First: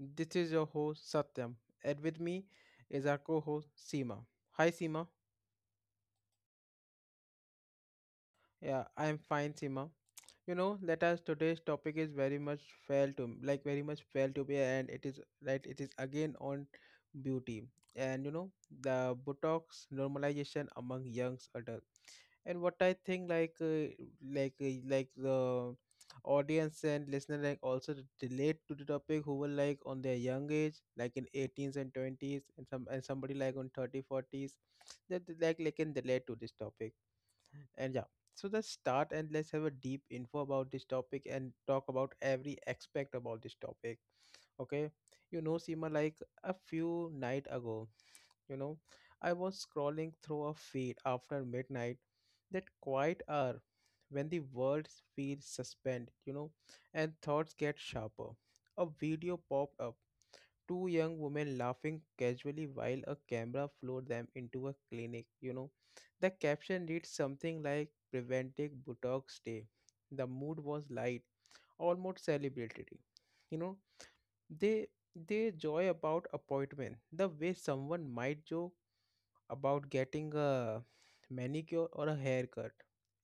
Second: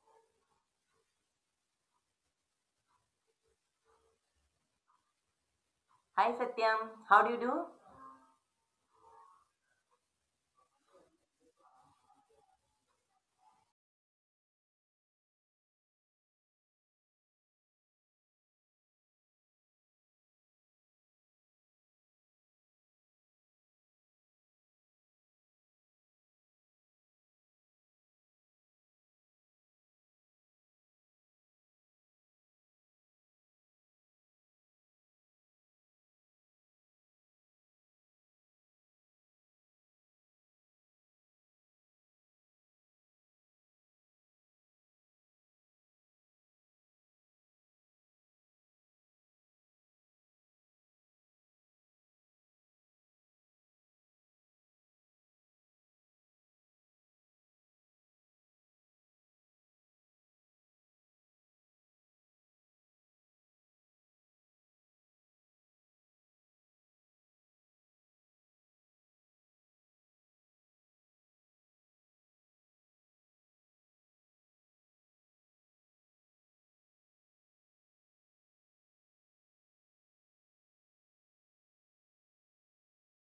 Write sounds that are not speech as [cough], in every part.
this is your host Satyam, and with me is our co-host Seema. Hi Seema. Hi Satyam, how do you do? Yeah, I am fine Seema. You know, let us today's topic is very much fail to like very much fail to be, and it is right. It is again on beauty, and you know the Botox normalization among young adult. And what I think like the audience and listener like also relate to the topic who were like on their young age like in 18s and 20s and some and somebody like on 30s 40s, that they, like can relate to this topic. And yeah, so let's start and let's have a deep info about this topic and talk about every aspect about this topic. Okay, you know Seema, like a few night ago, you know, I was scrolling through a feed after midnight, that quiet hour when the world feels suspended, you know, and thoughts get sharper. A video popped up, two young women laughing casually while a camera flew them into a clinic, you know. The caption reads something like preventing botox day. The mood was light, almost celebratory, you know. They they joy about appointment the way someone might joke about getting a manicure or a haircut,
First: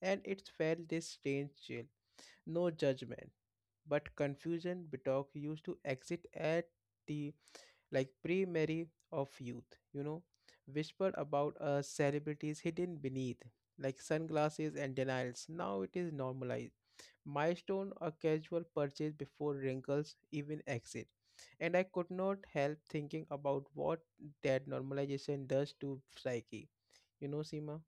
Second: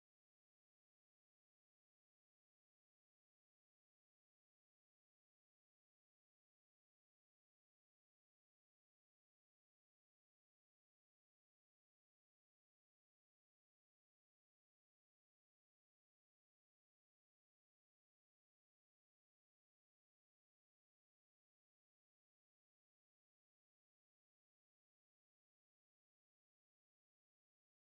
and it felt this strange chill. No judgment, but confusion. Bitok used to exit at the like primary of youth, you know, whispered about celebrities hidden beneath, like sunglasses and denials. Now it is normalized milestone a casual purchase before wrinkles even exit. And I could not help thinking about what that normalization does to psyche. You know, Seema?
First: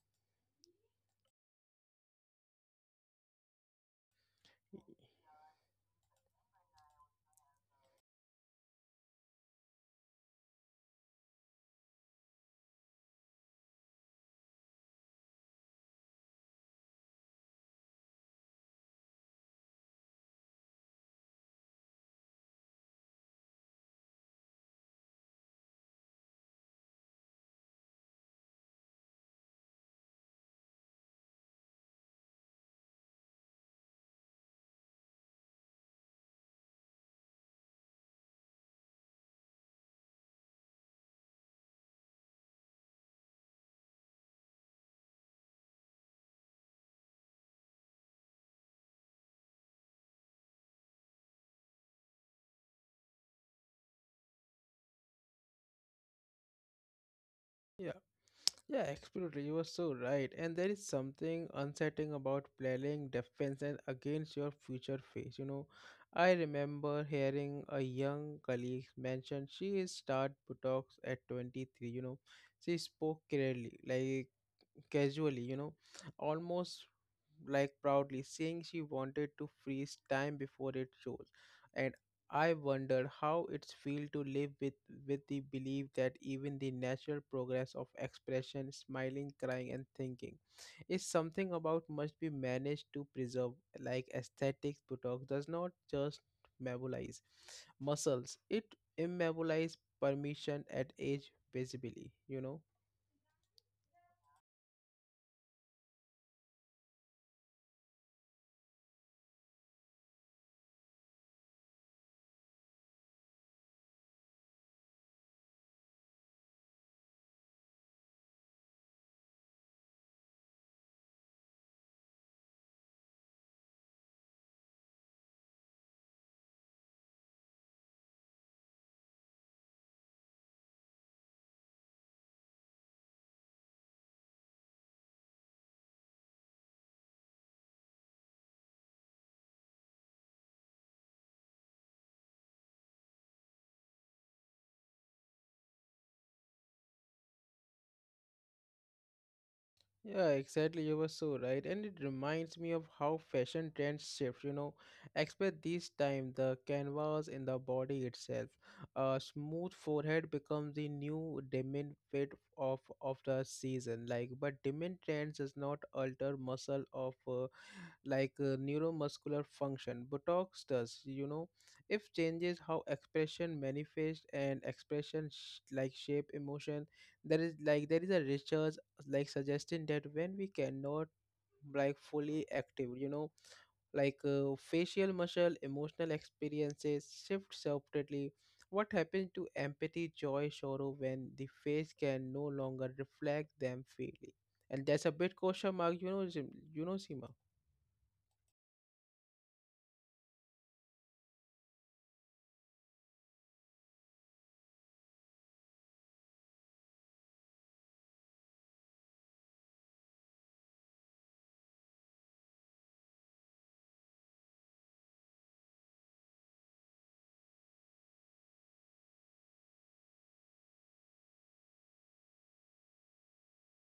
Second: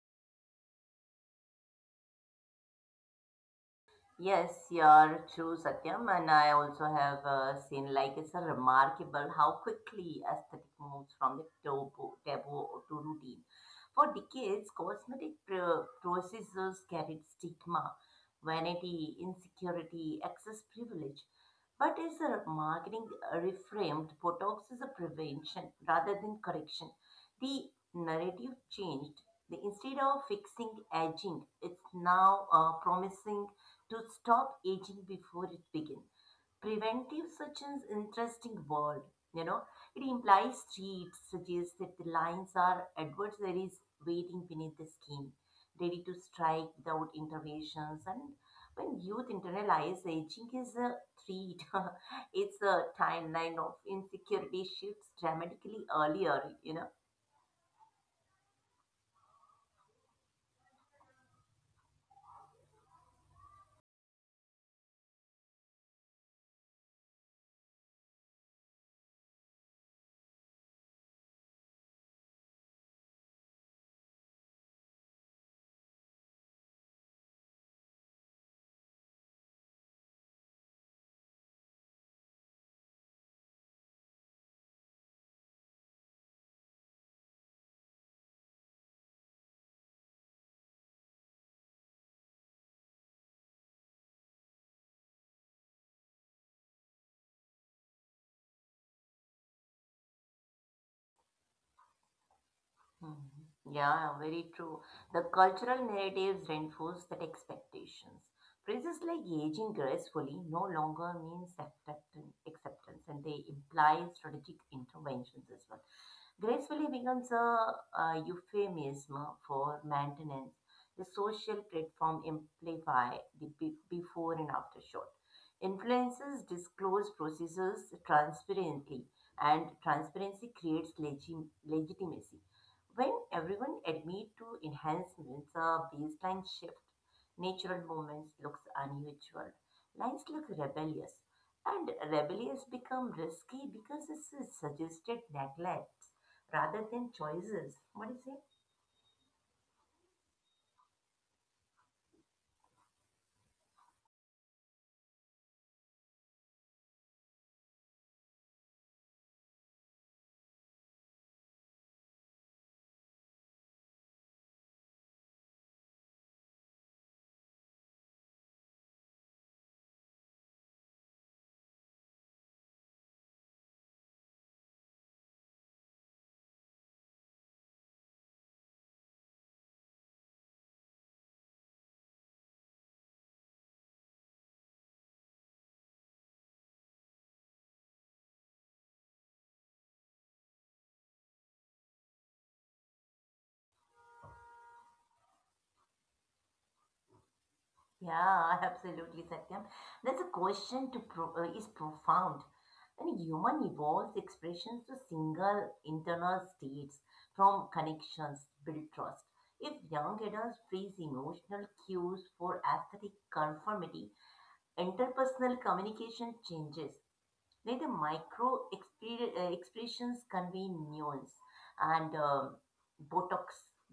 Yes, you're true, Satyam, and I also have seen like it's a remarkable how quickly aesthetic moves from the taboo, to routine. For decades, cosmetic procedures carried stigma, vanity, insecurity, excess privilege. But as a marketing reframed, Botox is a prevention rather than correction. The narrative changed. Instead of fixing aging, it's now promising to stop aging before it begins. Preventive such an interesting word, you know. It implies three, it suggests that the lines are adversaries waiting beneath the skin, ready to strike without interventions. And when youth internalize aging is a threat, [laughs] it's a timeline of insecurity shifts dramatically earlier, Yeah, yeah, absolutely. You were so right. And there is something unsettling about playing defense and against your future face. You know, I remember hearing a young colleague mention she is start Botox at 23. You know, she spoke clearly, like casually, you know, almost like proudly, saying she wanted to freeze time before it shows. And I wondered how it's feel to live with the belief that even the natural progress of expression, smiling, crying, and thinking is something about must be managed to preserve, like aesthetics Botox does not just metabolize muscles, it immobilize permission at age visibly, you know. Mhm. Yeah, very true. The cultural narratives reinforce that expectations. Phrases like aging gracefully no longer means acceptance, and they imply strategic interventions as well. Gracefully becomes a euphemism for maintenance. The social platform amplify the before and after shot. Influencers disclose processes transparently, and transparency creates legitimacy. When everyone admit to enhancements, a baseline shift, natural movements looks unusual. Lines look rebellious, and rebellious become risky because it's a suggested neglects rather than choices. What do you say? Yeah, exactly. You were so right. And it reminds me of how fashion trends shift, you know. Expect this time the canvas in the body itself. A smooth forehead becomes the new diamond fit of the season. Like, but diamond trends does not alter muscle of neuromuscular function. Botox does, you know, if changes how expression manifests and expression like shape emotion. There is a research like suggesting that when we cannot like fully active, you know, facial muscle, emotional experiences shift separately. What happens to empathy, joy, sorrow when the face can no longer reflect them freely? And that's a bit question mark, you know, Seema. Yeah, [laughs] absolutely, Satyam. That's a question to is profound. And human evolves expressions to single internal states from connections, build trust. If young adults freeze emotional cues for aesthetic conformity, interpersonal communication changes where the micro expressions convey nuance and botox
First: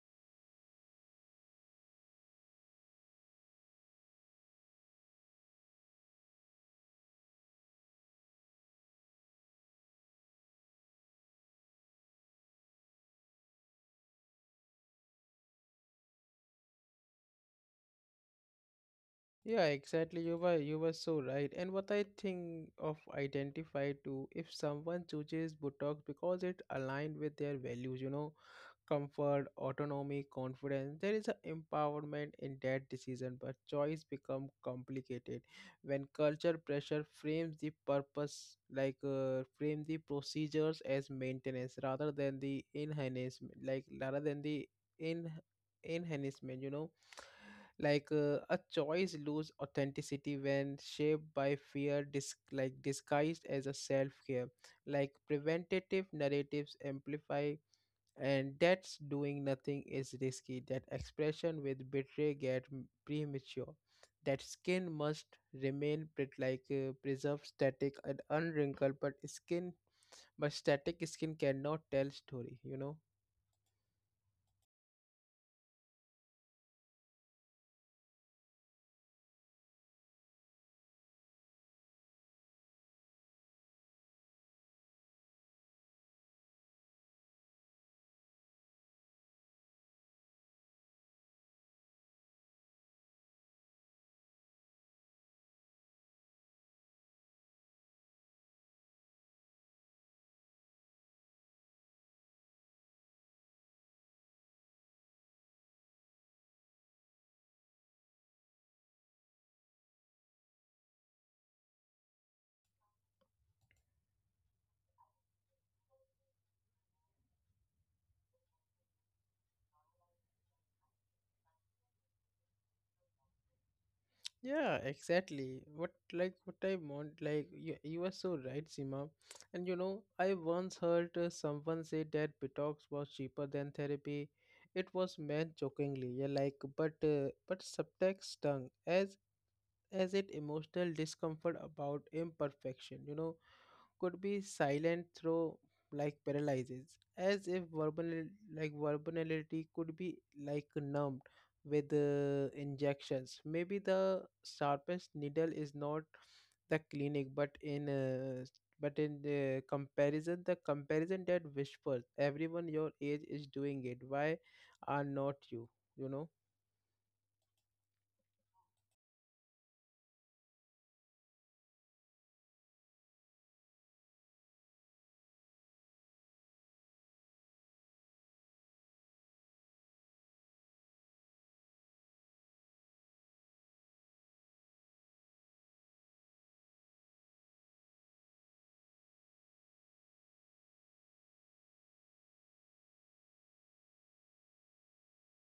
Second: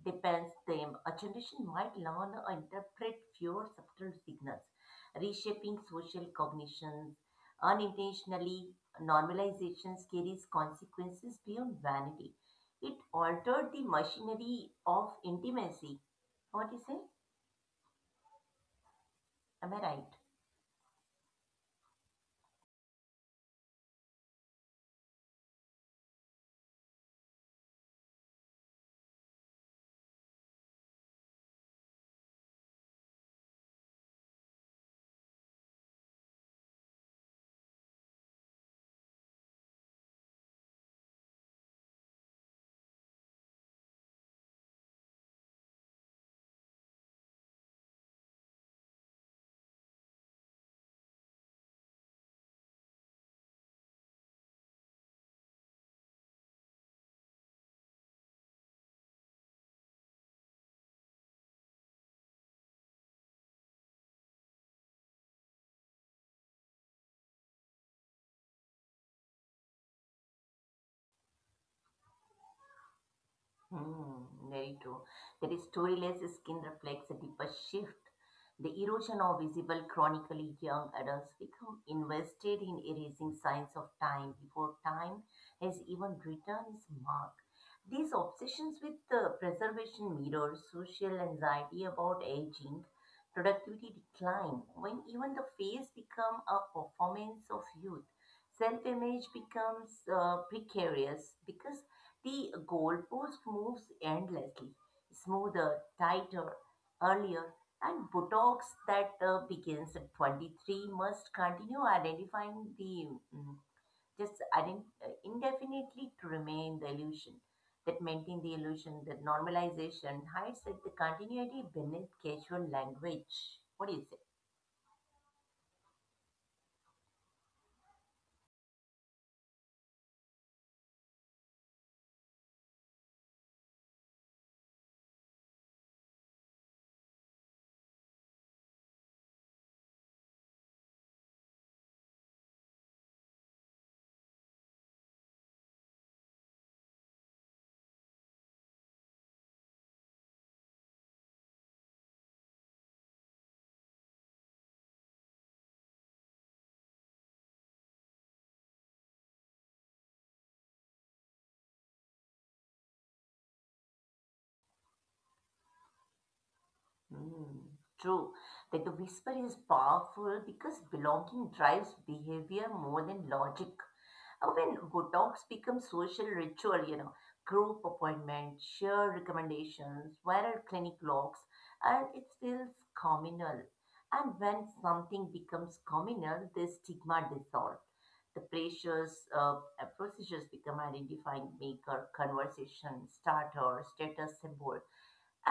depends them. A generation might learn or interpret fewer subtle signals reshaping social cognitions unintentionally. Normalization carries consequences beyond vanity. It altered the machinery of intimacy. What do you say? Yeah, Am I right? exactly. You were so right. And what I think of identify too, if someone chooses Botox because it aligned with their values, you know, comfort, autonomy, confidence, there is an empowerment in that decision. But choice become complicated when culture pressure frames the purpose, frame the procedures as maintenance rather than the enhancement, like rather than the in enhancement. You know, a choice lose authenticity when shaped by fear like disguised as a self-care, like preventative narratives amplify, and that's doing nothing is risky, that expression with betray get premature, that skin must remain preserved static and unwrinkled, but skin, but static skin cannot tell story, you know. Hmm, very true. That is storyless skin reflects a deeper shift. The erosion of visible chronically young adults become invested in erasing signs of time before time has even written its mark. These obsessions with the preservation mirrors social anxiety about aging, productivity decline, when even the face become a performance of youth. Self image becomes precarious because the goalpost moves endlessly, smoother, tighter, earlier, and Botox that begins at 23 must continue identifying the mm, just indefinitely to remain the illusion that maintain the illusion that normalization hides at the continuity beneath casual language. What do you say? Yeah, exactly. What like what I want like You are so right, Seema. And you know, I once heard someone say that Botox was cheaper than therapy. It was meant jokingly, yeah, like but subtext stung as it emotional discomfort about imperfection. You know, could be silent through like paralyzes, as if verbal like verbality could be like numbed with injections. Maybe the sharpest needle is not the clinic, but in the comparison that whispers, everyone your age is doing it. Why are not you? You know. Hmm, true. That the whisper is powerful because belonging drives behavior more than logic. When Botox becomes social ritual, you know, group appointments, share recommendations, viral clinic logs, and it feels communal. And when something becomes communal, the stigma dissolves. The pressures, procedures become identifying maker, conversation starter, status symbol,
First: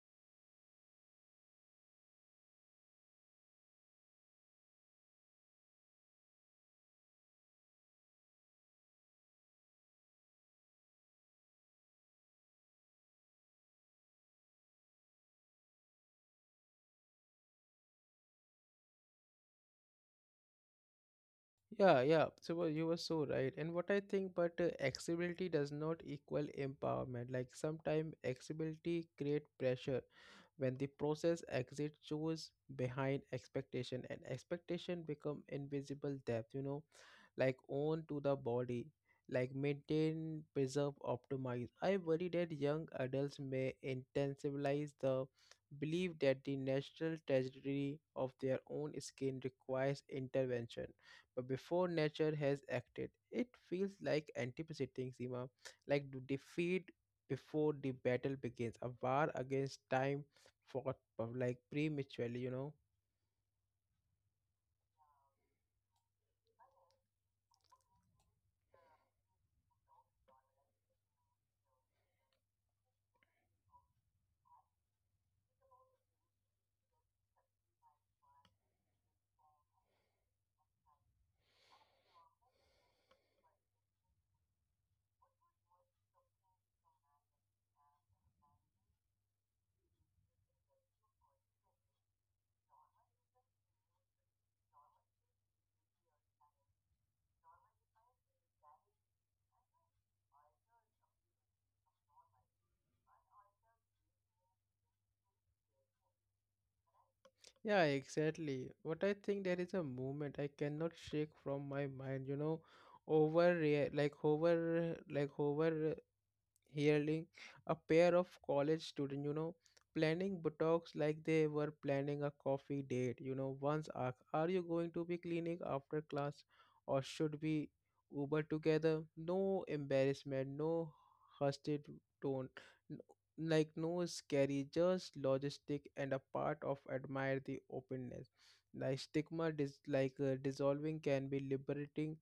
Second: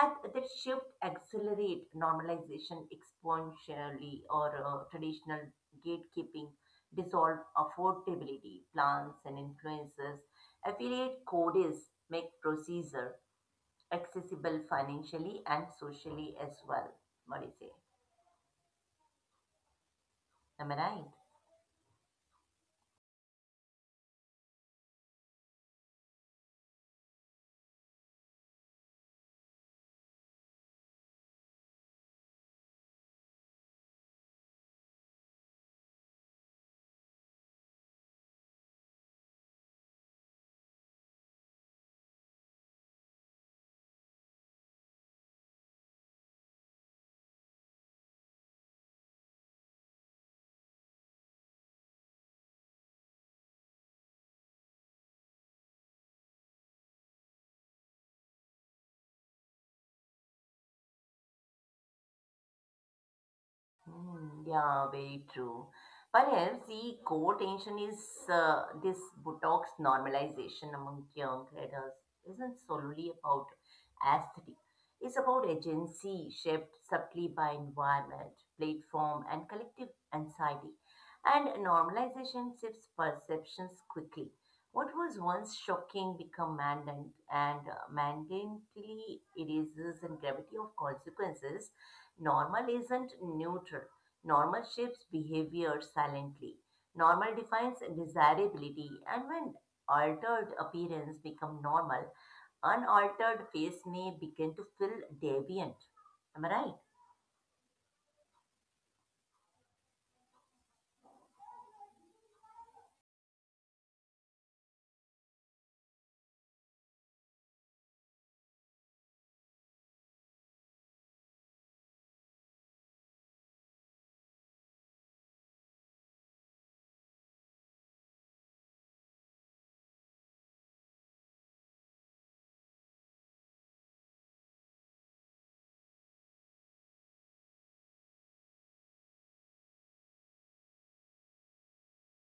and that shift accelerate normalization exponentially or traditional gatekeeping dissolve affordability, plans and influences, affiliate codes make procedure accessible financially and socially as well. What do you say? Am I right? Yeah, yeah. So well, you were so right. And what I think, but accessibility does not equal empowerment. Like sometimes accessibility create pressure when the process exit shows behind expectation, and expectation become invisible depth. You know, like own to the body, like maintain, preserve, optimize. I worry that young adults may intensivize the belief that the natural trajectory of their own skin requires intervention but before nature has acted. It feels like anticipating Seema, defeat before the battle begins, a war against time fought but like prematurely, you know. Hmm, yeah, very true. Perhaps the core tension is this Botox normalization among young adults isn't solely about aesthetic. It's about agency shaped subtly by environment, platform, and collective anxiety. And normalization shifts perceptions quickly. What was once shocking becomes mandant and mandatorily erases the gravity of consequences. Normal isn't neutral. Normal shapes behavior silently. Normal defines desirability, and when altered appearance become normal, unaltered face may begin to feel deviant. Am I right? Yeah, exactly. What I think there is a movement I cannot shake from my mind, you know, over like hover hearing a pair of college students, you know, planning buttocks like they were planning a coffee date. You know, once asked, are you going to be cleaning after class or should we Uber together? No embarrassment, no hushed tone, n- like no scary, just logistic and a part of admire the openness. Like stigma, dissolving can be liberating,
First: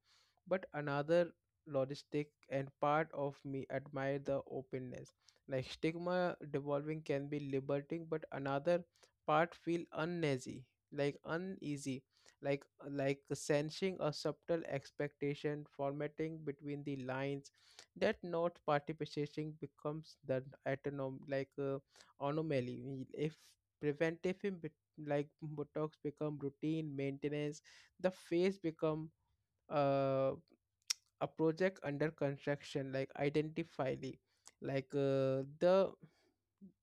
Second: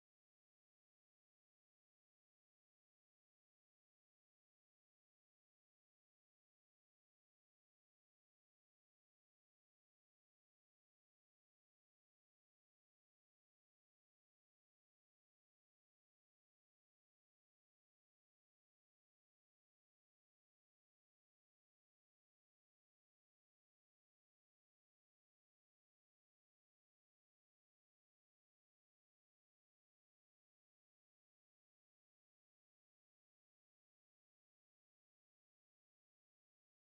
but another logistic and part of me admire the openness, like stigma devolving can be liberating but another part feel uneasy, like uneasy like like sensing a subtle expectation formatting between the lines that not participating becomes the autonom like anomaly. If preventive like botox become routine maintenance, the face become uh, a project under construction, like identifyly, like uh, the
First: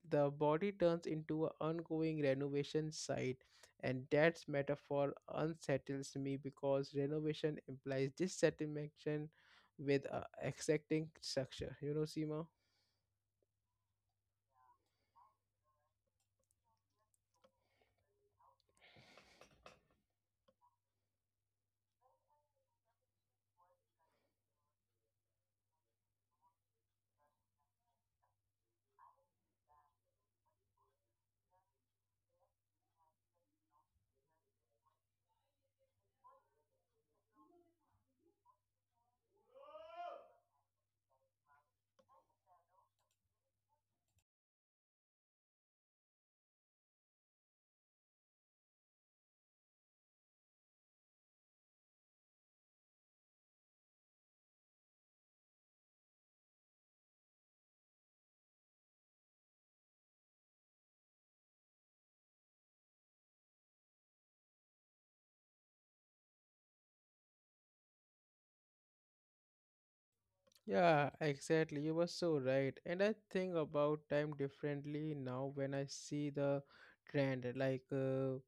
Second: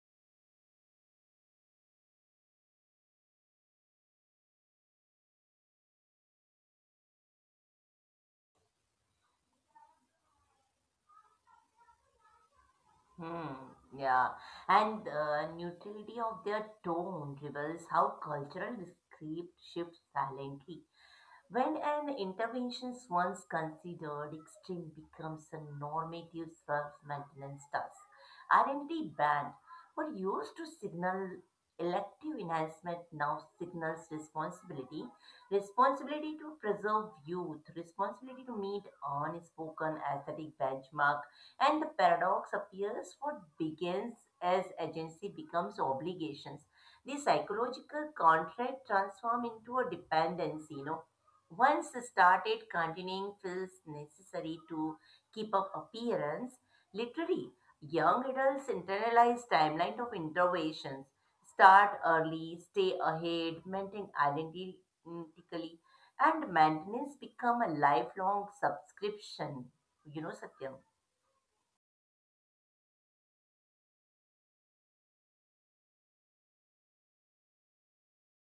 the body turns into an ongoing renovation site, and that metaphor unsettles me because renovation implies dissatisfaction with exacting structure, you know Seema. Hmm. Yeah. And the neutrality of their tone reveals how cultural script shifts silently. When an intervention is once considered, extreme becomes a normative self-maintenance task. Identity band, what used to signal elective enhancement now signals responsibility. Responsibility to preserve youth, responsibility to meet unspoken aesthetic benchmark. And the paradox appears what begins as agency becomes obligations. The psychological contract transform into a dependency, you know once started, continuing feels necessary to keep up appearance. Literally, young adults internalize timeline of interventions. Start early, stay ahead, maintain identically, and maintenance become a lifelong subscription. You know, Satyam. Yeah exactly, you were so right, and I think about time differently now when I see the trend,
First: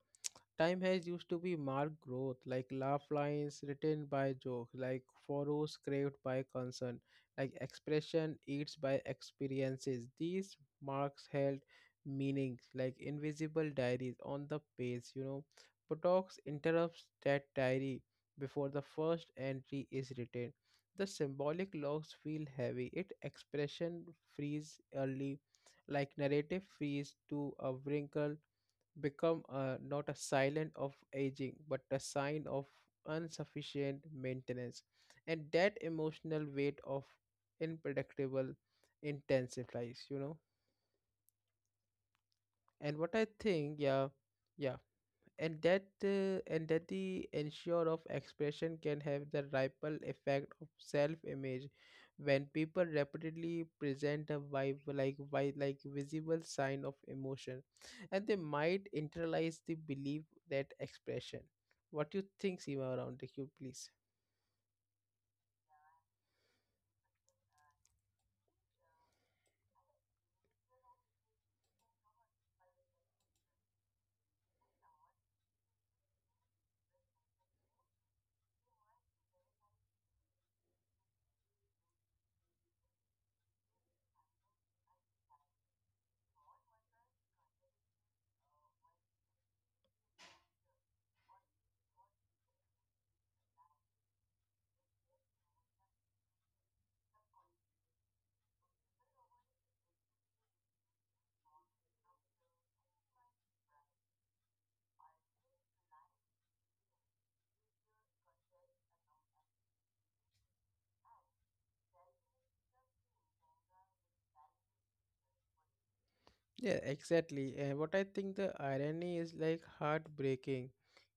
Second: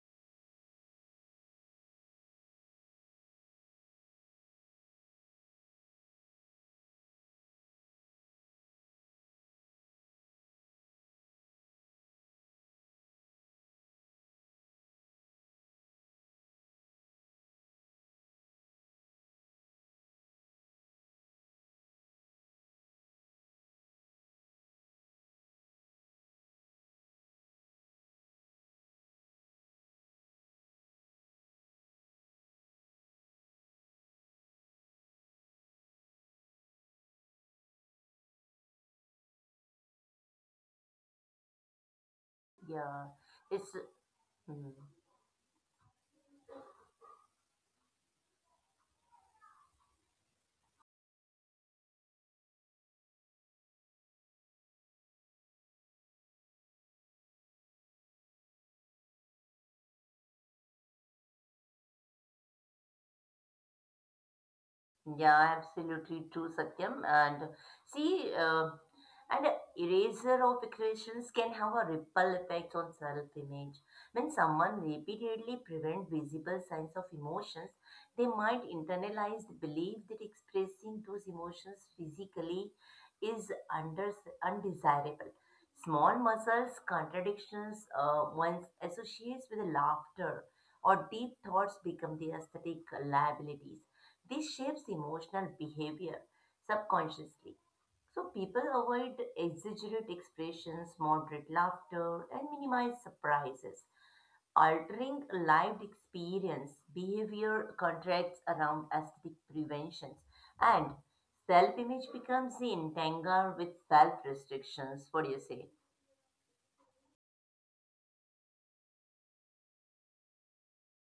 time has used to be marked growth, like laugh lines written by joke, like furrows craved by concern, like expression eats by experiences. These marks held meanings, like invisible diaries on the page, you know. Potox interrupts that diary before the first entry is written. The symbolic logs feel heavy. It expression freeze early, like narrative freeze to a wrinkle become a not a silent of aging but a sign of insufficient maintenance, and that emotional weight of unpredictable intensifies, you know. And Yeah, what I it's. think, yeah, Hmm. yeah. And that uh, and that the ensure of expression can have the ripple effect of self-image when people repeatedly present a vibe like visible sign of emotion, and they might internalize the belief that expression. What do you think Seema around the cube please? Yeah, absolutely true, Satyam. And see, and a erasure of equations can have a ripple effect on self-image. When someone repeatedly prevents visible signs of emotions, they might internalize the belief that expressing those emotions physically is under, undesirable. Small muscles, contradictions one associates with laughter or deep thoughts become the aesthetic liabilities. This shapes emotional behavior subconsciously. So people avoid exaggerate expressions, moderate laughter, and minimize surprises. Altering lived experience, behavior contracts around aesthetic preventions, and self image becomes entangled with self restrictions. What do you say? Yeah, exactly. And what I think the irony is like heartbreaking.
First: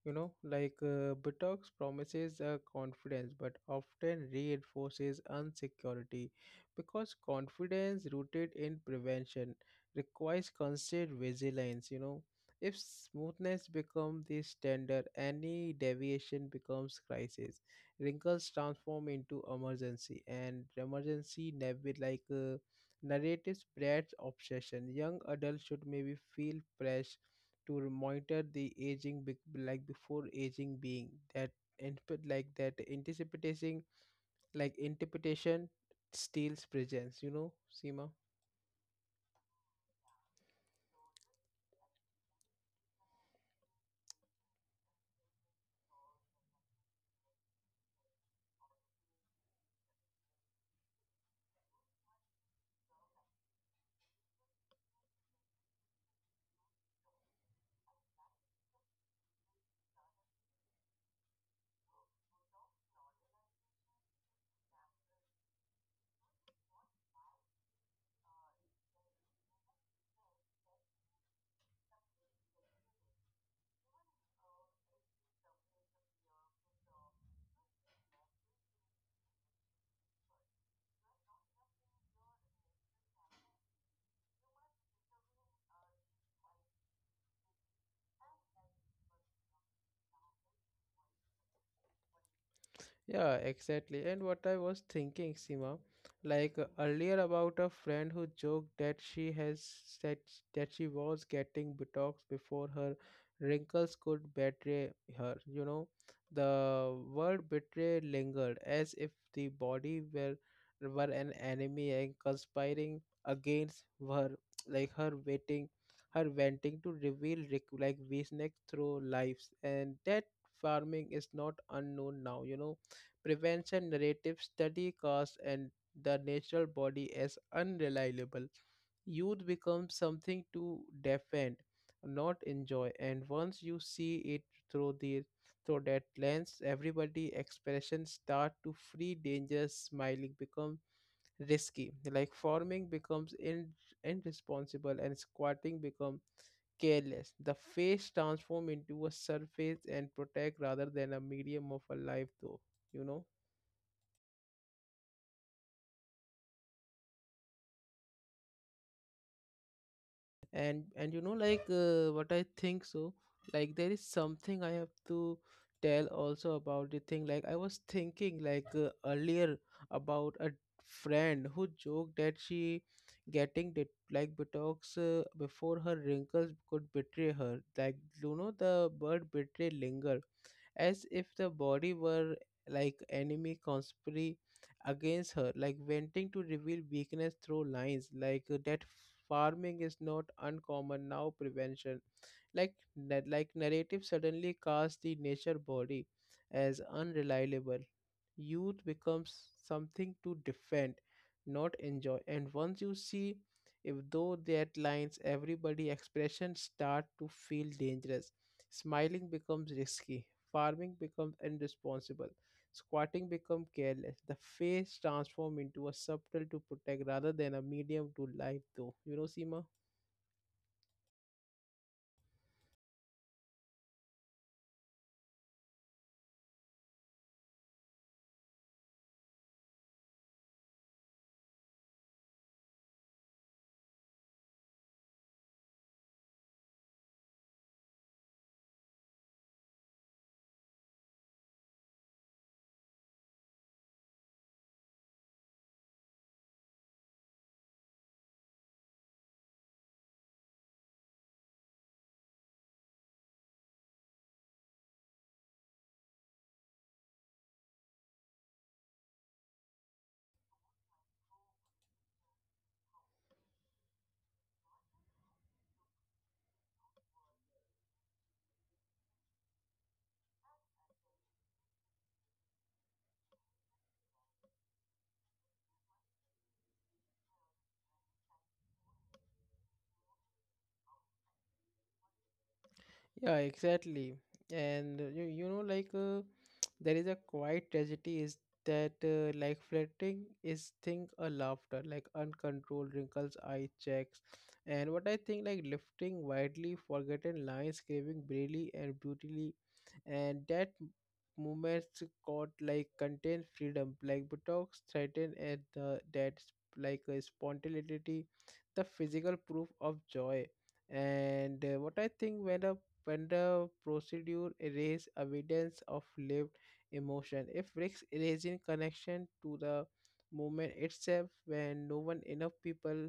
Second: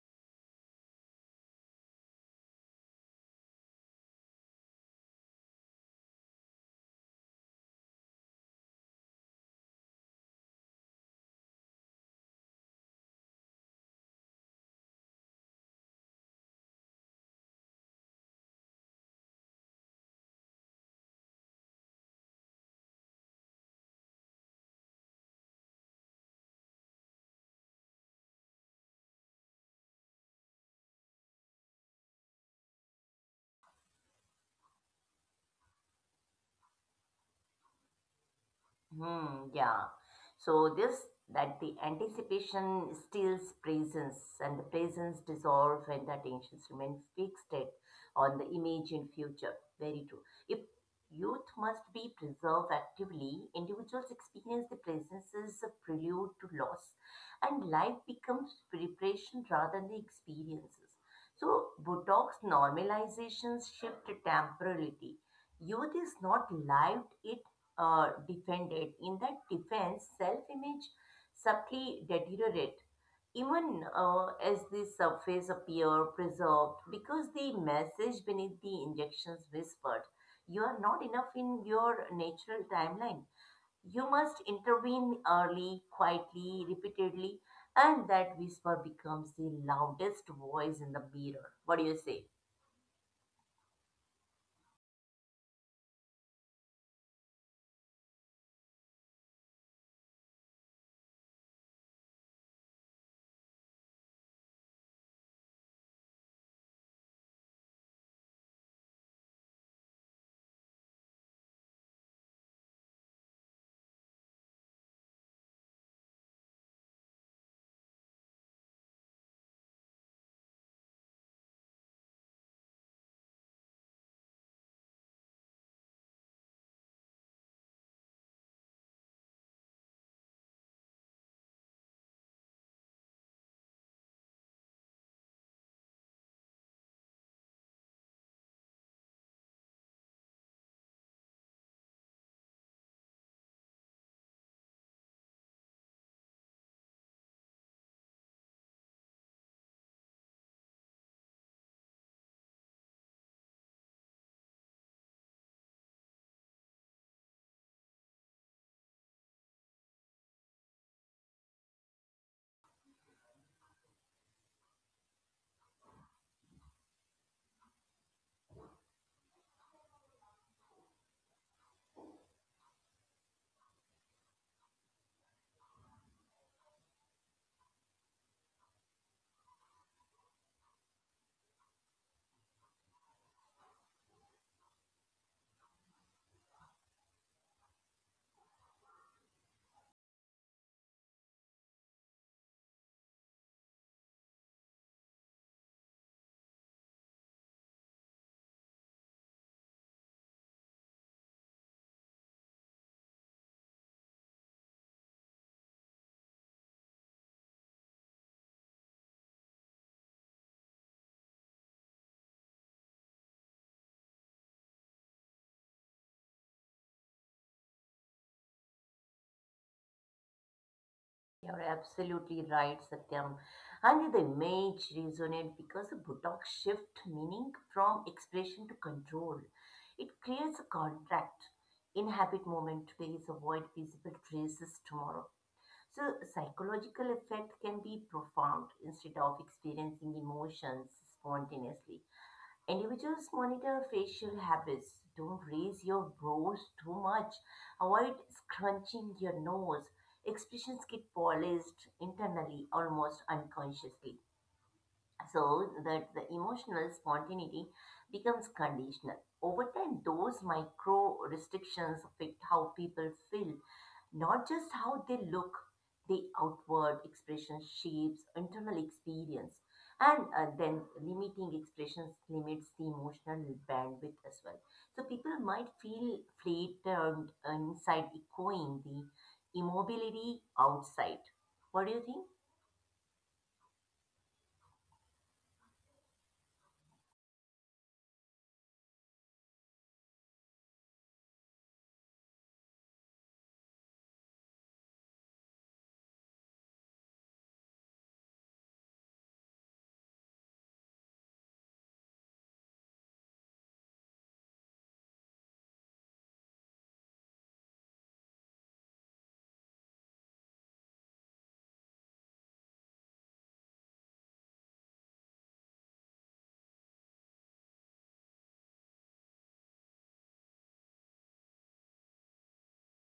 You know, Botox promises confidence but often reinforces insecurity because confidence rooted in prevention requires constant vigilance. You know, if smoothness becomes the standard, any deviation becomes crisis. Wrinkles transform into emergency, and emergency never narratives Brad's obsession. Young adults should maybe feel pressure to monitor the aging like before aging being that, and put like that anticipating like interpretation steals presence, you know, Seema? Hmm, yeah. So this that the anticipation steals presence and the presence dissolve and the attentions remain fixated on the imagined future. Very true. If youth must be preserved actively, individuals experience the presence as a prelude to loss and life becomes preparation rather than the experiences. So Botox normalizations shift temporality. Youth is not lived, it defended. In that defense, self-image subtly deteriorate even as the surface appear preserved because the message beneath the injections whispered you are not enough in your natural timeline. You must intervene early, quietly, repeatedly, and that whisper becomes the loudest voice in the mirror. What do you say? Yeah, exactly. And what I was thinking, Sima, earlier about a friend who joked that she has said that she was getting Botox before her wrinkles could betray her. You know, the word betray lingered as if the body were an enemy and conspiring against her, [tsk] like her waiting, her wanting to reveal like weakness through lives, and that farming is not unknown now. You know prevention narrative study costs and the natural body as unreliable. Youth becomes something to defend, not enjoy. And once you see it through the through that lens, everybody expressions start to free dangerous smiling become risky. Like forming becomes irresponsible and squatting become careless. The face transform into a surface and protect rather than a medium of a life though, you know. And you know what I think, so, like there is something I have to tell also about the thing, like I was thinking earlier about a friend who joked that she getting like botox before her wrinkles could betray her, like, you know, the word betray linger as if the body were like enemy conspiring against her, like wanting to reveal weakness through lines, that farming is not uncommon now, prevention like narrative suddenly casts the nature body as unreliable. Youth becomes something to defend, not enjoy, and once you see if though that lines everybody expression start to feel dangerous, smiling becomes risky, farming becomes irresponsible, squatting become careless. The face transform into a subtle to protect rather than a medium to life though, you know Seema. You're absolutely right, Satyam. And the image resonates because the Botox shift meaning from expression to control. It creates a contract. Inhabit moment today is avoid visible traces tomorrow. So psychological effect can be profound instead of experiencing emotions spontaneously. Individuals monitor facial habits. Don't raise your brows too much. Avoid scrunching your nose. Expressions get polished internally, almost unconsciously, so that the emotional spontaneity becomes conditional. Over time, those micro restrictions affect how people feel not just how they look, the outward expression shapes internal experience. And then limiting expressions limits the emotional bandwidth as well. So people might feel flattened inside, echoing the immobility outside. What do you think? Yeah, exactly. And [tsk] There is a quiet tragedy is that like flirting is thing a laughter, like uncontrolled wrinkles, eye checks, and what I think like lifting widely forgotten lines, craving brilliantly and beautifully, and moments caught like contain freedom, like buttocks threaten at like spontaneity, the physical proof of joy and what I think when the procedure erase evidence of lived emotion. It risks erasing connection to the movement itself when no one enough people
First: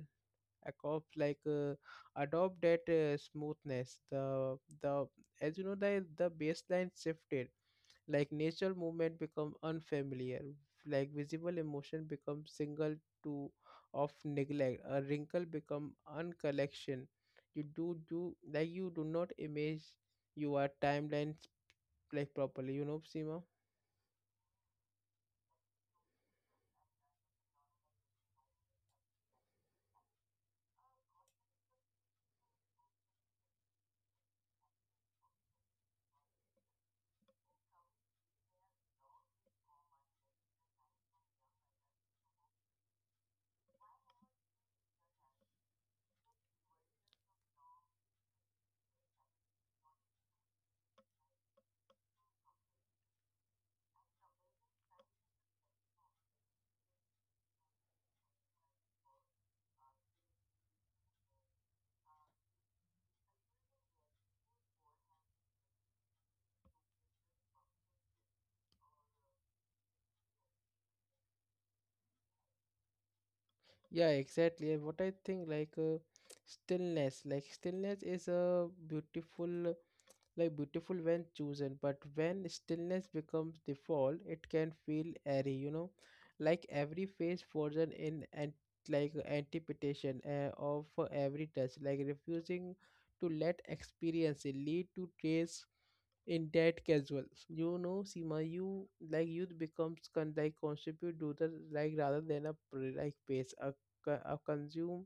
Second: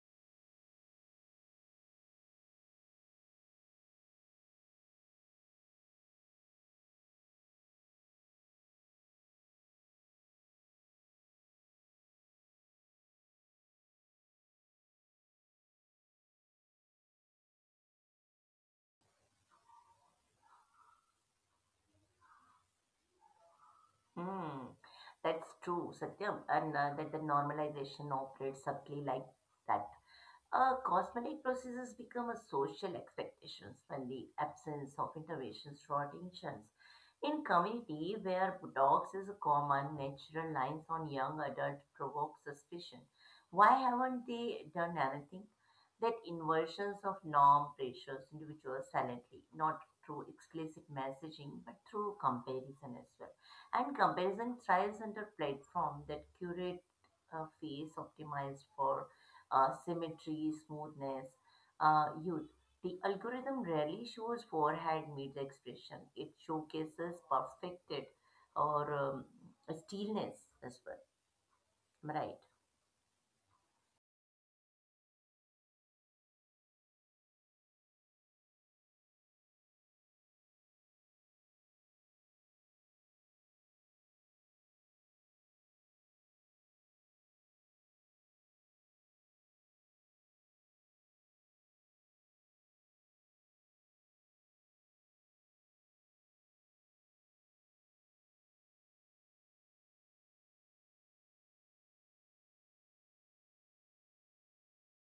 adopt like uh, adopt that smoothness. The As you know, the baseline shifted, like natural movement become unfamiliar, like visible emotion become single to of neglect, a wrinkle become uncollection. You do do like you do not image your timelines like properly, you know, Seema. Hmm. That's true, Satyam, and that the normalization operates subtly like that. Cosmetic procedures become a social expectations when the absence of interventions draw attentions. In community where Botox is a common, natural lines on young adult provoke suspicion. Why haven't they done anything? That inversions of norm pressures individuals silently, not through explicit messaging, but through comparison as well. And comparison thrives under platform that curate a face optimized for symmetry, smoothness. Youth. The algorithm rarely shows forehead mid expression. It showcases perfected or stillness as well. Am I right? Yeah, exactly. And what I think like stillness is a beautiful like beautiful when chosen, but when stillness becomes default it can feel airy, you know, like every face frozen in and like anticipation of every touch, like refusing to let experience lead to trace in that casual, you know, Seema. You like youth becomes contribute to the, like rather than a pace a, consume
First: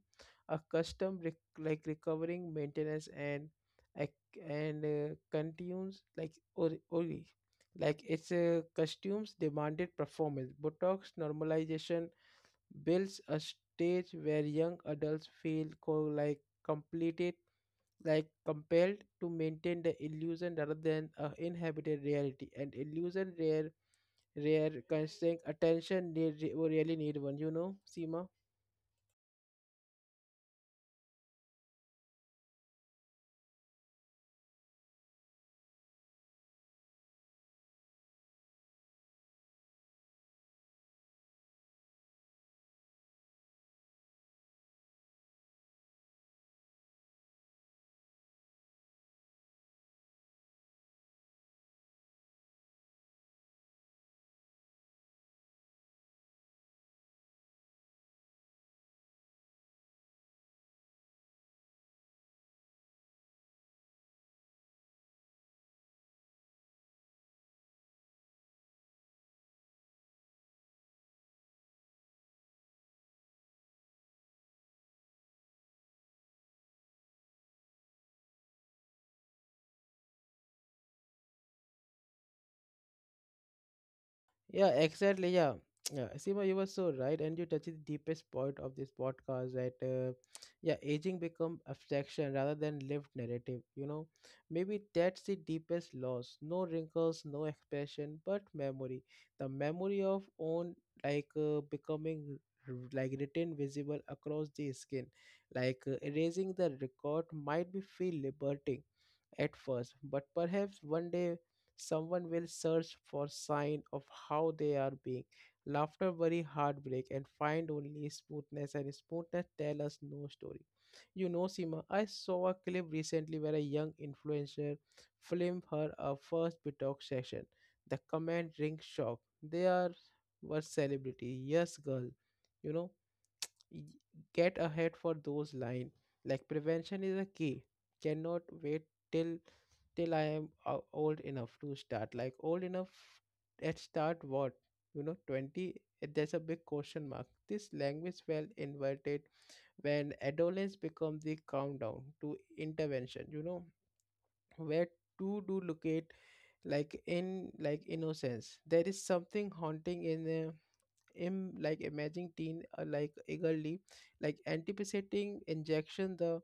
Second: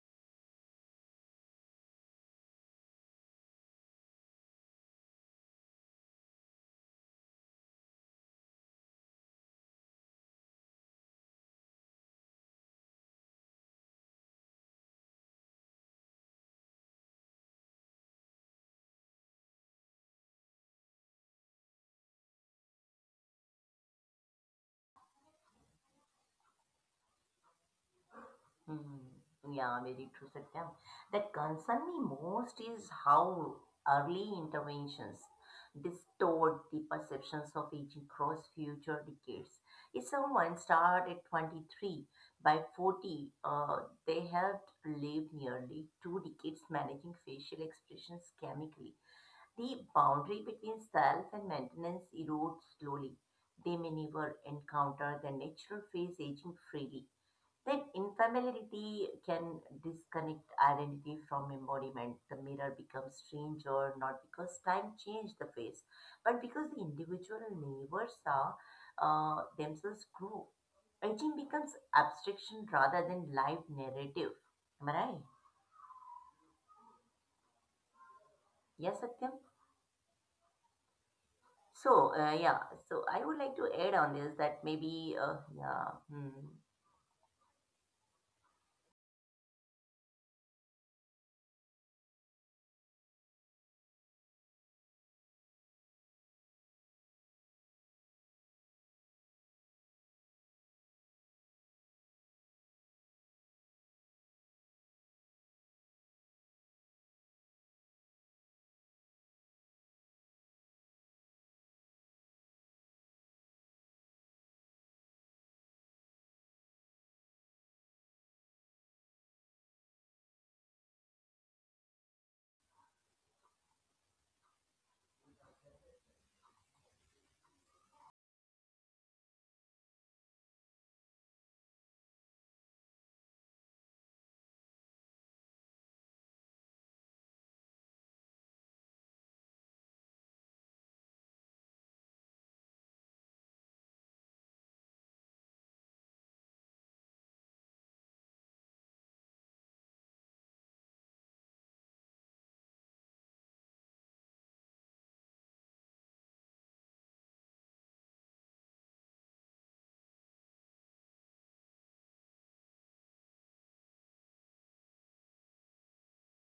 a custom recovering maintenance and continues like ori. Like its costumes demanded performance. Botox normalization builds a stage where young adults feel completed, like compelled to maintain the illusion rather than a inhabited reality. And illusion rare constraint attention they really need one. You know, Seema. Hmm. Yeah, very true, Satyam. That concern me most is how early interventions distort the perceptions of aging across future decades. If someone started at 23, by 40, they have lived nearly 2 decades managing facial expressions chemically. The boundary between self and maintenance erodes slowly. They may never encounter their natural face aging freely. When infamiliarity can disconnect identity from embodiment, the mirror becomes stranger not because time changed the face, but because the individual never saw themselves grow. Aging becomes abstraction rather than live narrative. Am I right? Yes, Satyam? So, yeah, so I would like to add on this that Yeah, maybe, exactly. Yeah. [tsk] yeah, Yeah, hmm. Sima, you were so right, and you touched the deepest point of this podcast that, [tsk] yeah, aging become abstraction rather than lived narrative. You know, maybe that's the deepest loss. No wrinkles, no expression, but memory. The memory of own like becoming written visible across the skin, like erasing the record might be feel liberating, at first, but perhaps one day someone will search for sign of how they are being. Laughter, worry, heartbreak, and find only smoothness, and smoothness tell us no story. You know, Sima. I saw a clip recently where a young influencer filmed her a first BTOC session. The comment rings shock. They are were celebrity. Yes, girl. You know y- get ahead for those line, like prevention is a key, cannot wait till till I am old enough to start, like old enough at start what, you know, 20. There's a big question mark, this language well inverted. When adolescence become the countdown to intervention, you know, where to do locate, like in like innocence there is something haunting in a Im, like imagine teen like eagerly like anticipating injection, the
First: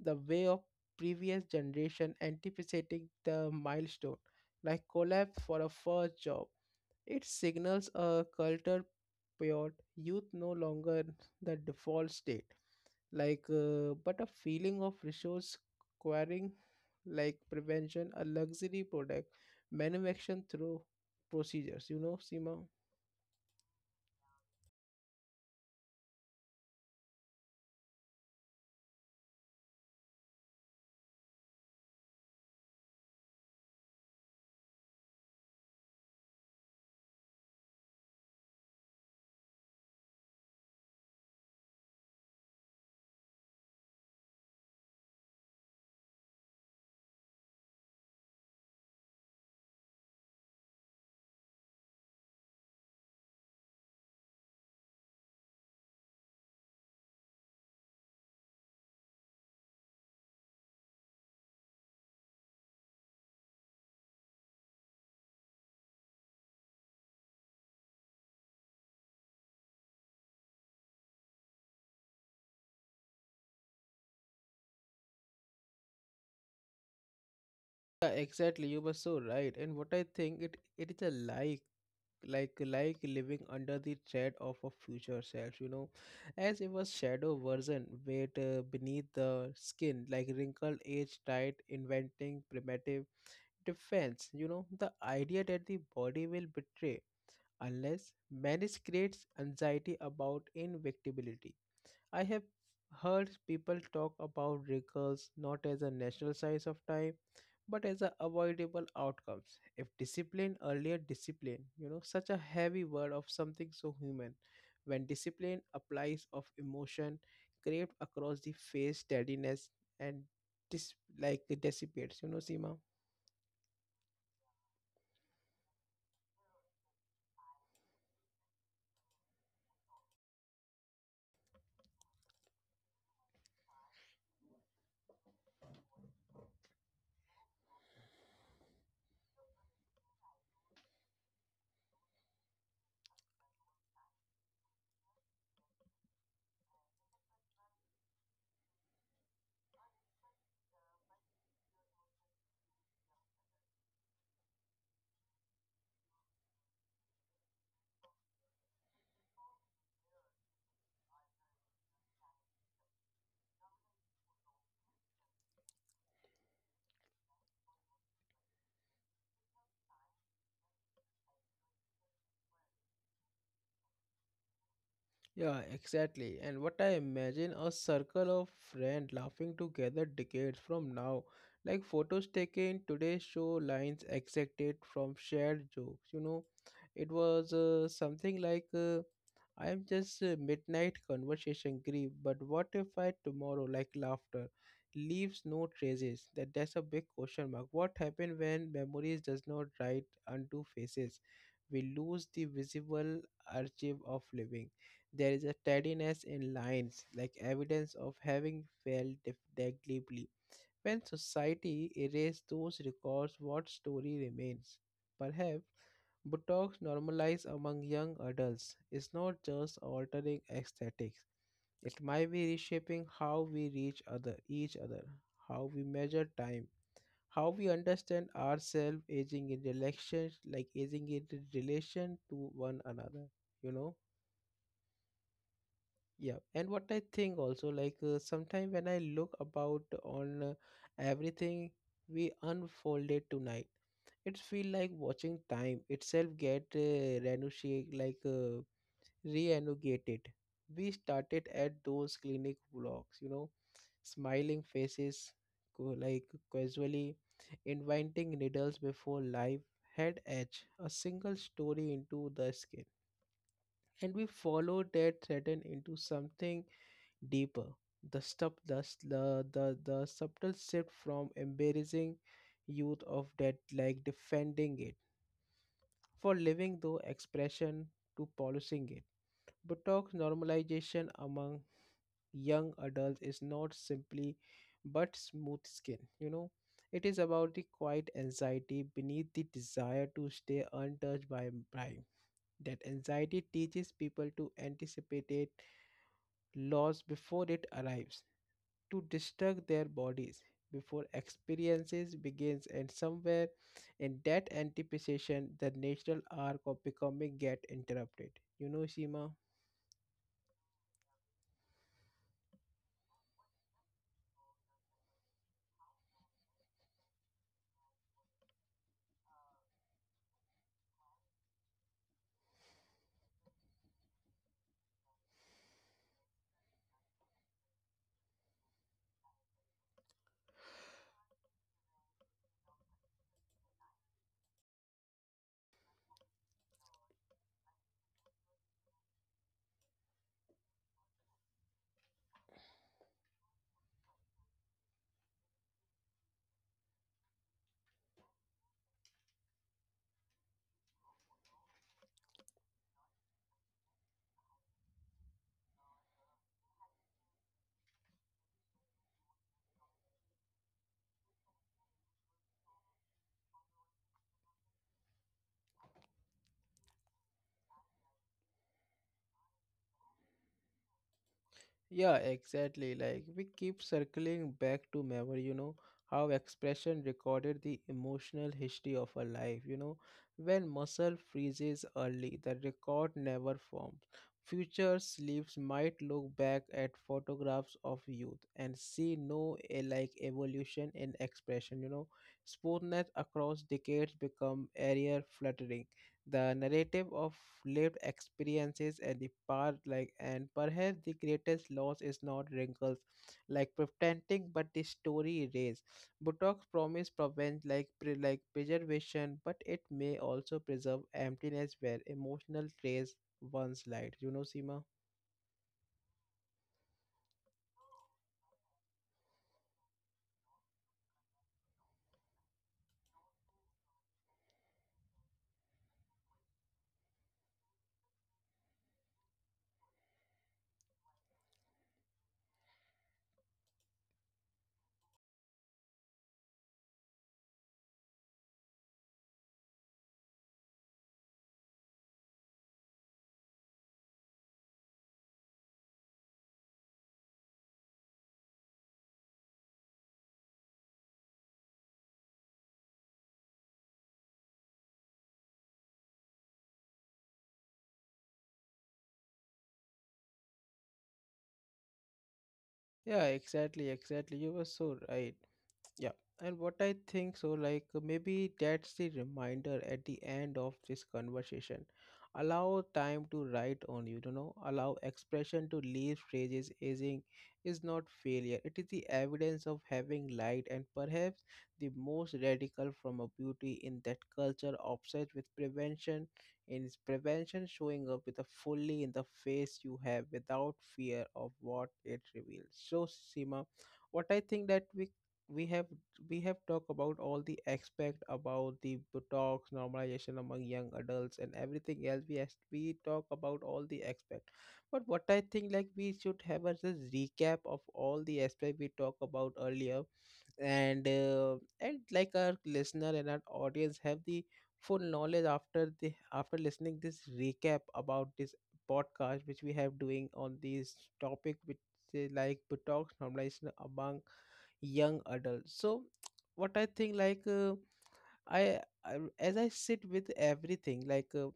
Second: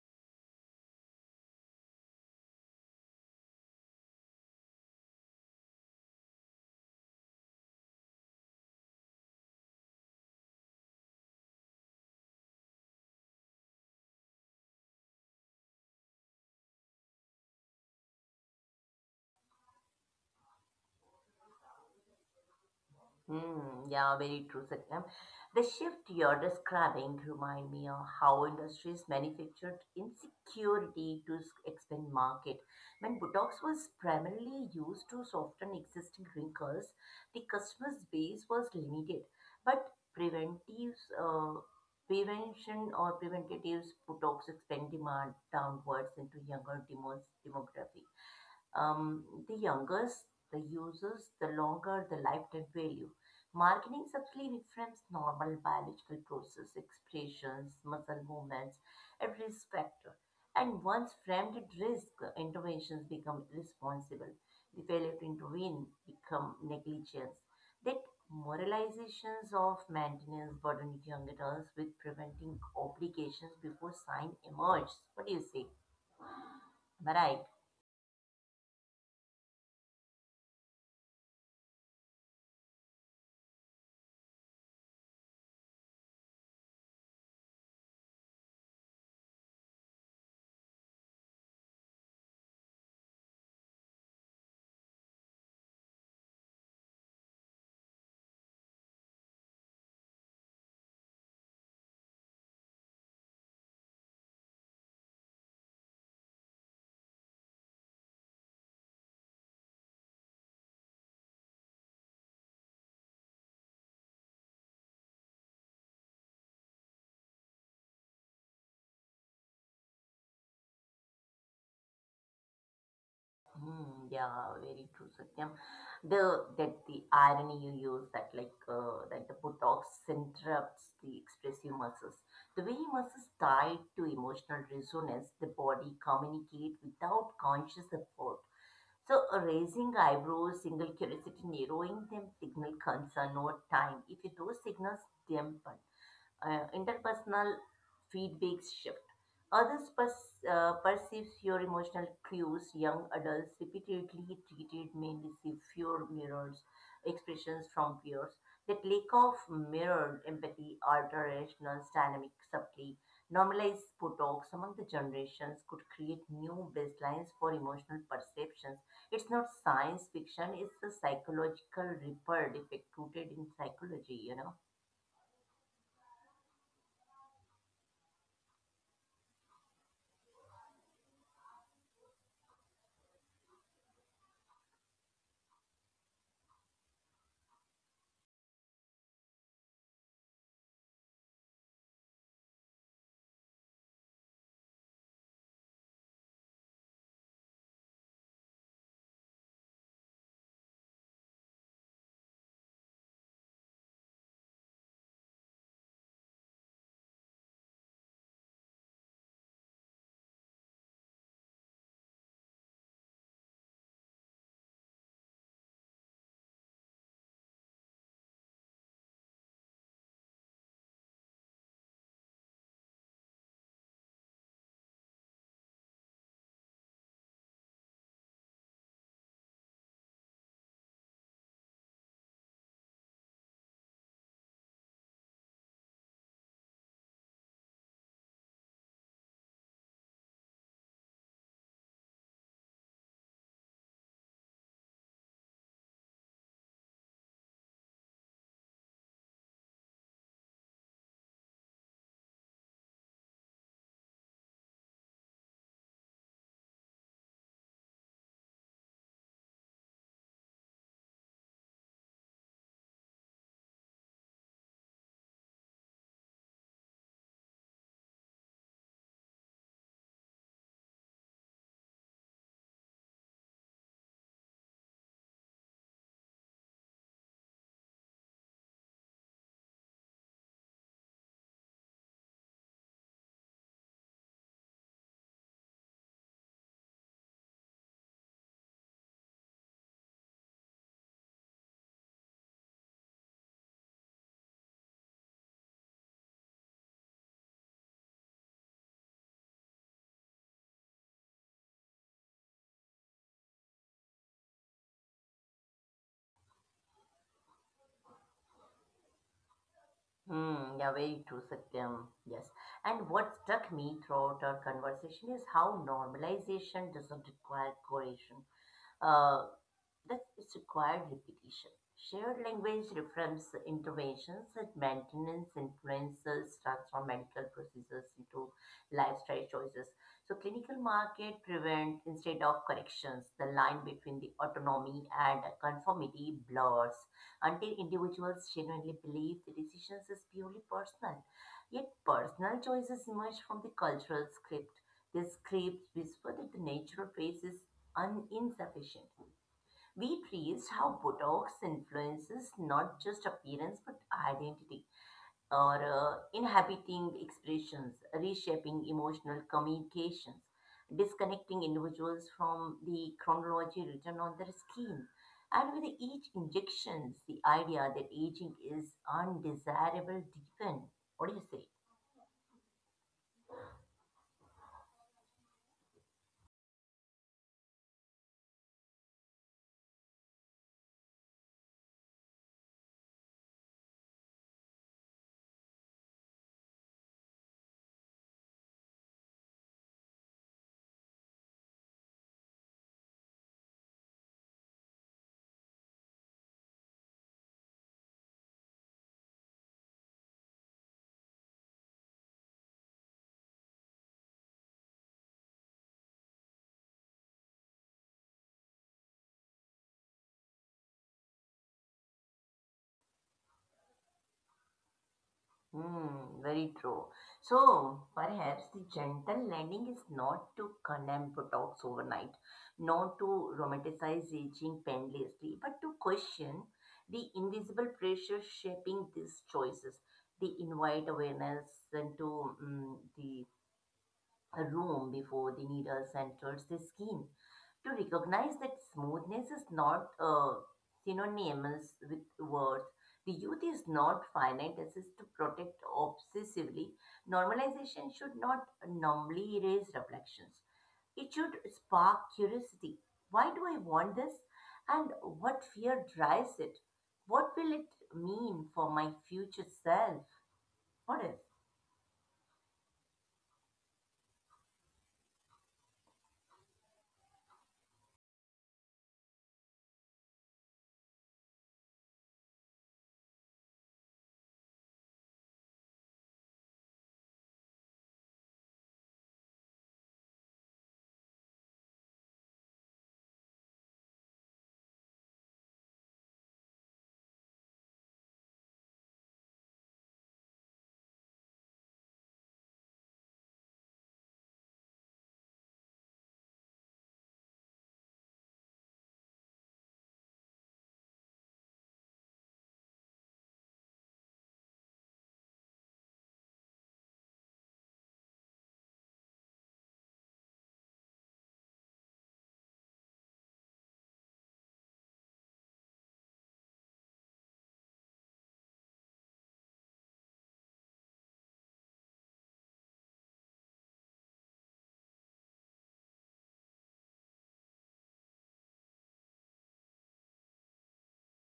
the way of previous generation anticipating the milestone like collapse for a first job. It signals a culture pure youth no longer the default state, like but a feeling of resource acquiring, like prevention a luxury product manufactured through procedures, you know, Sima. Hmm, yeah, very true, Satyam. The shift you're describing remind me of how industries manufactured insecurity to expand market. When Botox was primarily used to soften existing wrinkles, the customer's base was limited. But preventives, prevention or preventatives, Botox expand demand downwards into younger demos demographic. The younger the users, the longer the lifetime value. Marketing subtly reframes normal biological process, expressions, muscle movements, and risk factor. And once framed at risk, interventions become responsible. The failure to intervene become negligence. That moralizations of maintenance burden young adults with preventing obligations before sign emerges. What do you say? Am I right? Yeah, exactly. You were so right. And what I think it is a like living under the tread of a future self, you know, as it was shadow version, weight beneath the skin, like wrinkled, age tight, inventing primitive defense. You know, the idea that the body will betray unless marriage creates anxiety about invictibility. I have heard people talk about wrinkles not as a natural size of time but as a avoidable outcomes if discipline, earlier discipline. You know, such a heavy word of something so human, when discipline applies of emotion craved across the face steadiness and dissipates, you know, Seema. Hmm, yeah, very true, Satyam. The That the irony you use that like that the Botox interrupts the expressive muscles. The way muscles tied to emotional resonance, the body communicate without conscious effort. So raising eyebrows, single curiosity, narrowing them signal concern or time. If you do signals dampen interpersonal feedback shift. Others perceives your emotional cues. Young adults repeatedly treated may receive fewer mirrors expressions from peers. That lack of mirrored empathy alters dynamic subtly. Normalized talks among the generations could create new baselines for emotional perceptions. It's not science fiction, it's a psychological ripple effect rooted in psychology, you know. Yeah, exactly. And what I imagine a circle of friends laughing together decades from now. Like photos taken today show lines exacted from shared jokes. You know, it was something like I am just a midnight conversation grief, but what if I tomorrow, like laughter, leaves no traces? That's a big question mark. What happened when memories does not write onto faces? We lose the visible archive of living. There is a steadiness in lines, like evidence of having failed deeply. When society erases those records, what story remains? Perhaps Botox normalized among young adults is not just altering aesthetics. It might be reshaping how we reach other each other, how we measure time, how we understand ourselves aging in relations, like aging in relation to one another, you know? Yeah, and what I think also, like sometime when I look about on everything we unfolded tonight, it feel like watching time itself get renegotiated. We started at those clinic vlogs, you know, smiling faces, co- like casually inviting needles before life had etched a single story into the skin, and we followed that thread into something deeper. The stuff, the, s- the subtle shift from embarrassing youth of death, like defending it for living though expression to polishing it. Botox normalization among young adults is not simply but smooth skin, you know. It is about the quiet anxiety beneath the desire to stay untouched by prime. That anxiety teaches people to anticipate loss before it arrives, to distract their bodies before experiences begins, and somewhere in that anticipation the natural arc of becoming get interrupted, you know, seema Hmm. Yeah, very true, Satyam. Yes. And what struck me throughout our conversation is how normalization doesn't require coercion. Uh. This is required repetition. Shared language reframes interventions and maintenance influences transform medical procedures into lifestyle choices. So clinical market prevent instead of corrections. The line between the autonomy and conformity blurs until individuals genuinely believe the decisions is purely personal. Yet personal choices emerge from the cultural script. These scripts whisper that the natural phase is insufficient. We traced how Botox influences not just appearance but identity, or inhabiting expressions, reshaping emotional communications, disconnecting individuals from the chronology written on their skin. And with each injection, the idea that aging is undesirable deepened. What do you say? Yeah, exactly. Like we keep circling back to memory, you know, how expression recorded the emotional history of a life, you know. When muscle freezes early, the record never forms. Future sleeps might look back at photographs of youth and see no evolution in expression, you know. Smoothness across decades become area fluttering the narrative of lived experiences, and the power like and perhaps the greatest loss is not wrinkles like pretending, but the story erase. Botox promise prevent preservation, but it may also preserve emptiness where emotional trace once light, you know, Sima. Hmm, very true. So perhaps the gentle landing is not to condemn Botox overnight, not to romanticize aging painlessly, but to question the invisible pressure shaping these choices. They invite awareness into mm the a room before the needles enters the skin to recognize that smoothness is not synonymous with worth. The youth is not finite as is to protect obsessively. Normalization should not numbly erase reflections. It should spark curiosity. Why do I want this? And what fear drives it? What will it mean for my future self? What if? Yeah, exactly, exactly, you were so right. Yeah, and what I think so, like maybe that's the reminder at the end of this conversation. Allow time to write on you, you know, allow expression to leave phrases. Aging is not failure. It is the evidence of having light, and perhaps the most radical from a beauty in that culture obsessed with prevention in its prevention showing up with a fully in the face you have without fear of what it reveals. So Sima, what I think that we have we have talked about all the aspect about the talks normalization among young adults and everything else we has, we talk about all the aspect. But what I think, like we should have as a recap of all the aspect we talked about earlier, and uh, and like our listener and our audience have the full knowledge after the after listening this recap about this podcast which we have doing on this topic, which is like detox normalization among young adults. So what I think, like I, I as I sit with everything, like uh,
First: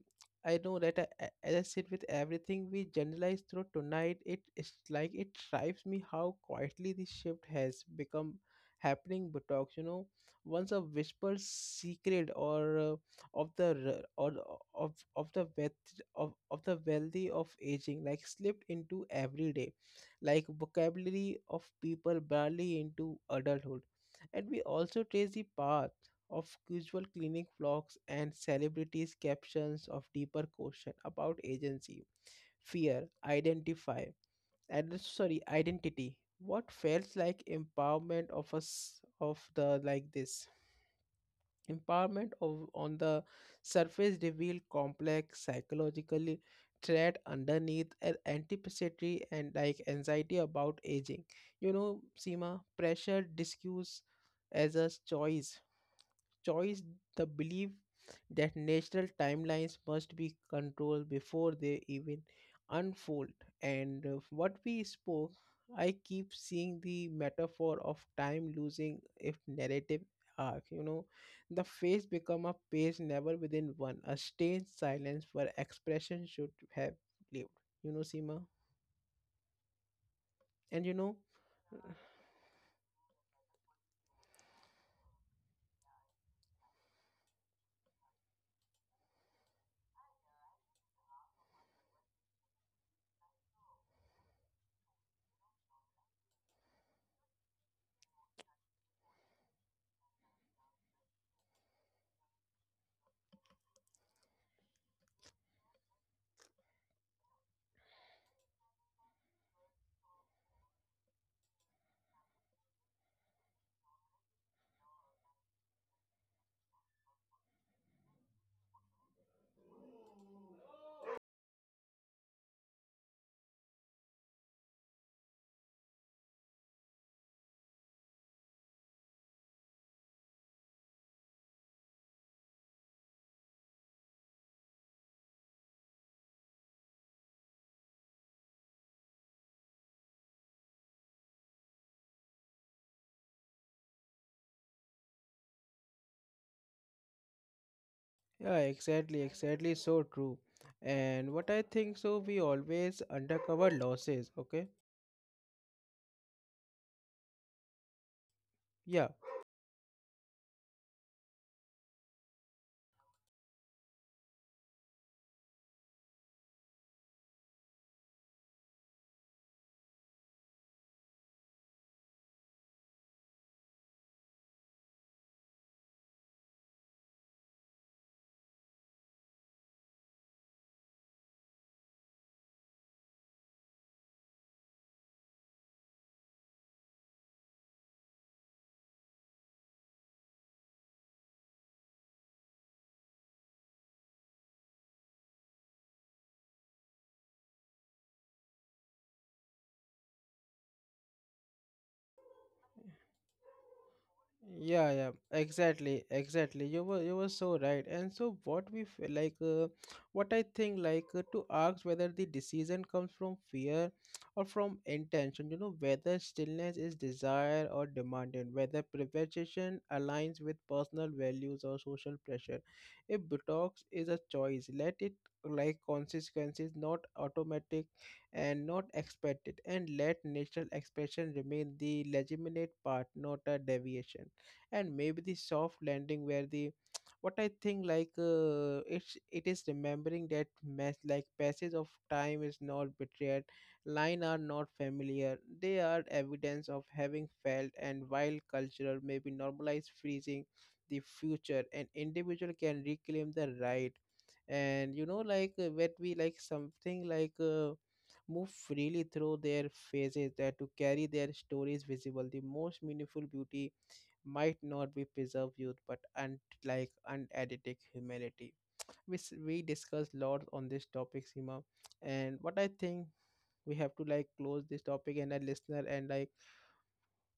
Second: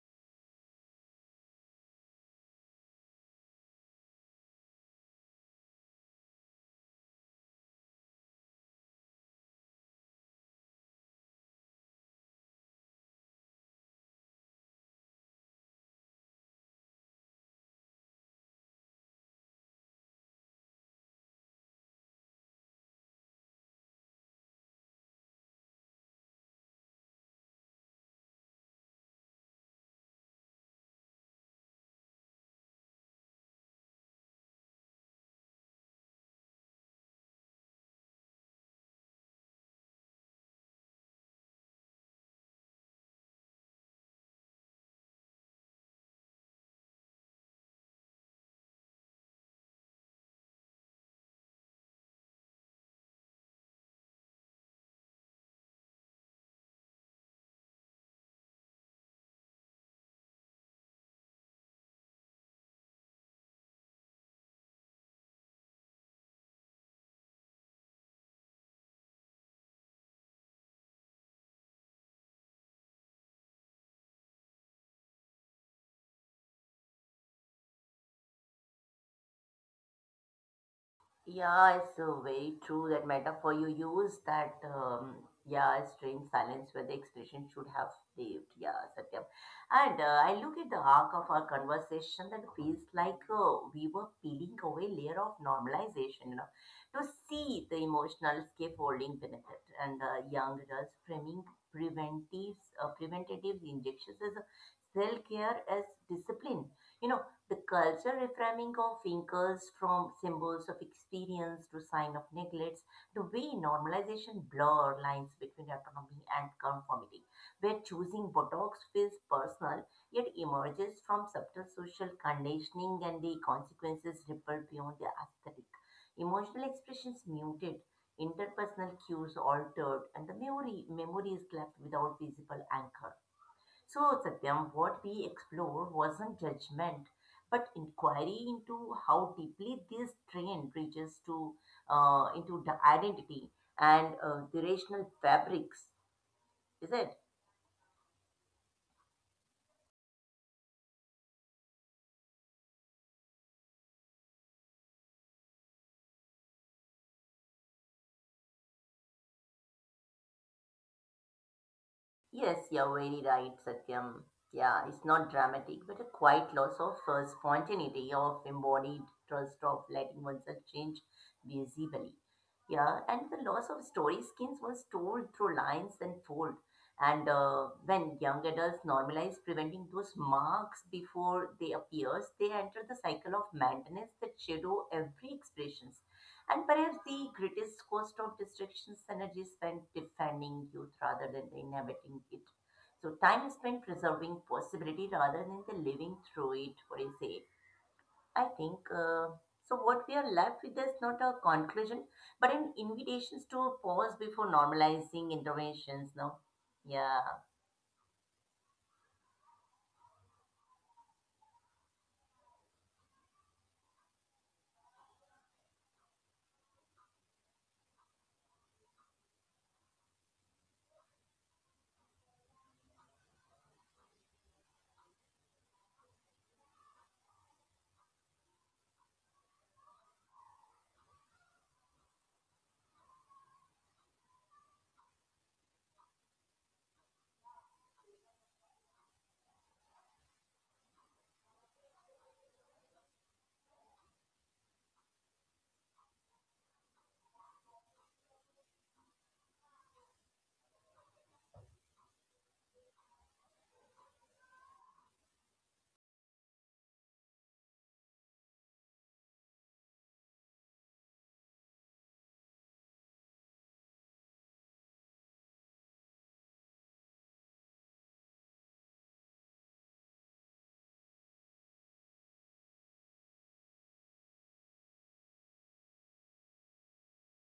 I know that as I sit with everything we generalize through tonight, it is like it drives me how quietly this shift has become happening. But talks, you know, once a whispered secret, or of the r- or of of the wealth of the wealthy of aging, like slipped into everyday, like vocabulary of people barely into adulthood. And we also trace the past of casual clinic vlogs and celebrities' captions of deeper question about agency, fear, identify, and sorry, identity. What feels like empowerment of us of the like this empowerment of on the surface revealed complex psychologically thread underneath an anticipatory and like anxiety about aging. You know, Seema, pressure discussed as a choice, the belief that national timelines must be controlled before they even unfold. And what we spoke, I keep seeing the metaphor of time losing if narrative arc. You know, the face become a page never within one, a strange silence where expression should have lived. You know, Seema? And you know, Yeah, it's very true that metaphor you use that yeah, strange silence where the expression should have lived. Yeah, Satyam. And I look at the arc of our conversation that feels like we were peeling away layer of normalization, you know, to see the emotional scaffolding benefit and young adults framing preventives, preventative injections as self care as discipline. You know the culture reframing of thinkers from symbols of experience to sign of neglects, the way normalization blur lines between autonomy and conformity, where choosing Botox feels personal yet emerges from subtle social conditioning and the consequences ripple beyond the aesthetic. Emotional expressions muted, interpersonal cues altered, and the memory is left without visible anchor. So, Satyam, what we explored wasn't judgment, but inquiry into how deeply this trend reaches to into the identity and the rational fabrics, is it? yeah, exactly, exactly, so true. And what I think so, we always undercover losses, okay? Yeah. Yes, you're very right, Satyam. Yeah, it's not dramatic, but a quiet loss of spontaneity, of embodied trust, of letting oneself change visibly. Yeah, and the loss of story skins was told through lines and fold. And when young adults normalize preventing those marks before they appears, they enter the cycle of maintenance that shadow every expression. And perhaps the greatest cost of distraction is energy spent defending youth rather than inhabiting it. So time is spent preserving possibility rather than the living through it, what do you say? I think so. What we are left with is not a conclusion, but an invitations to pause before Yeah, yeah, normalizing exactly, interventions. No, exactly. You were yeah, you were so right. And so what we what I think like to ask whether the decision comes from fear or from intention. You know, whether stillness is desire or demanded, whether privation aligns with personal values or social pressure. If detox is a choice, let it like consequences not automatic and not expected, and let natural expression remain the legitimate part, not a deviation. And maybe the soft landing where the [tsk] what I think like it is remembering that mess, like passage of time is not betrayed, line are not familiar, they are evidence of having felt. And while cultural maybe normalize freezing the future, an individual can reclaim the right. And you know, like when we like something like move freely through their faces, that to carry their stories visible, the most meaningful beauty might not be preserve youth but unedited humanity. We we discussed lot on this topic, Sima. And what I think, we have to like close this topic, and a listener and like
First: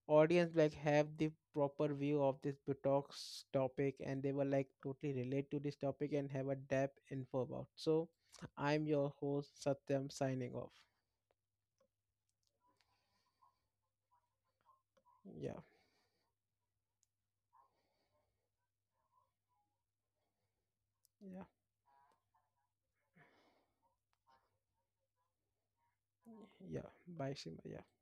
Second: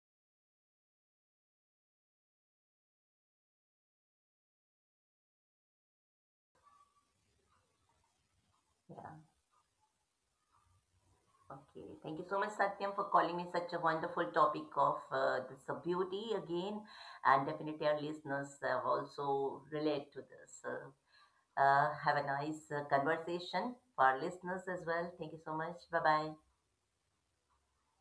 audience like have the proper view of this Botox topic, and they will like totally relate to this topic and have a depth info about. So I'm your yeah. host, Satyam, signing off. Okay, thank you so much, Satyam, for calling me such a wonderful topic of Yeah. this beauty again. And definitely, our listeners also relate to this. So, Yeah. Have a nice conversation for our listeners as well. Thank you so much. Bye bye. Yeah, bye, Shima. Yeah.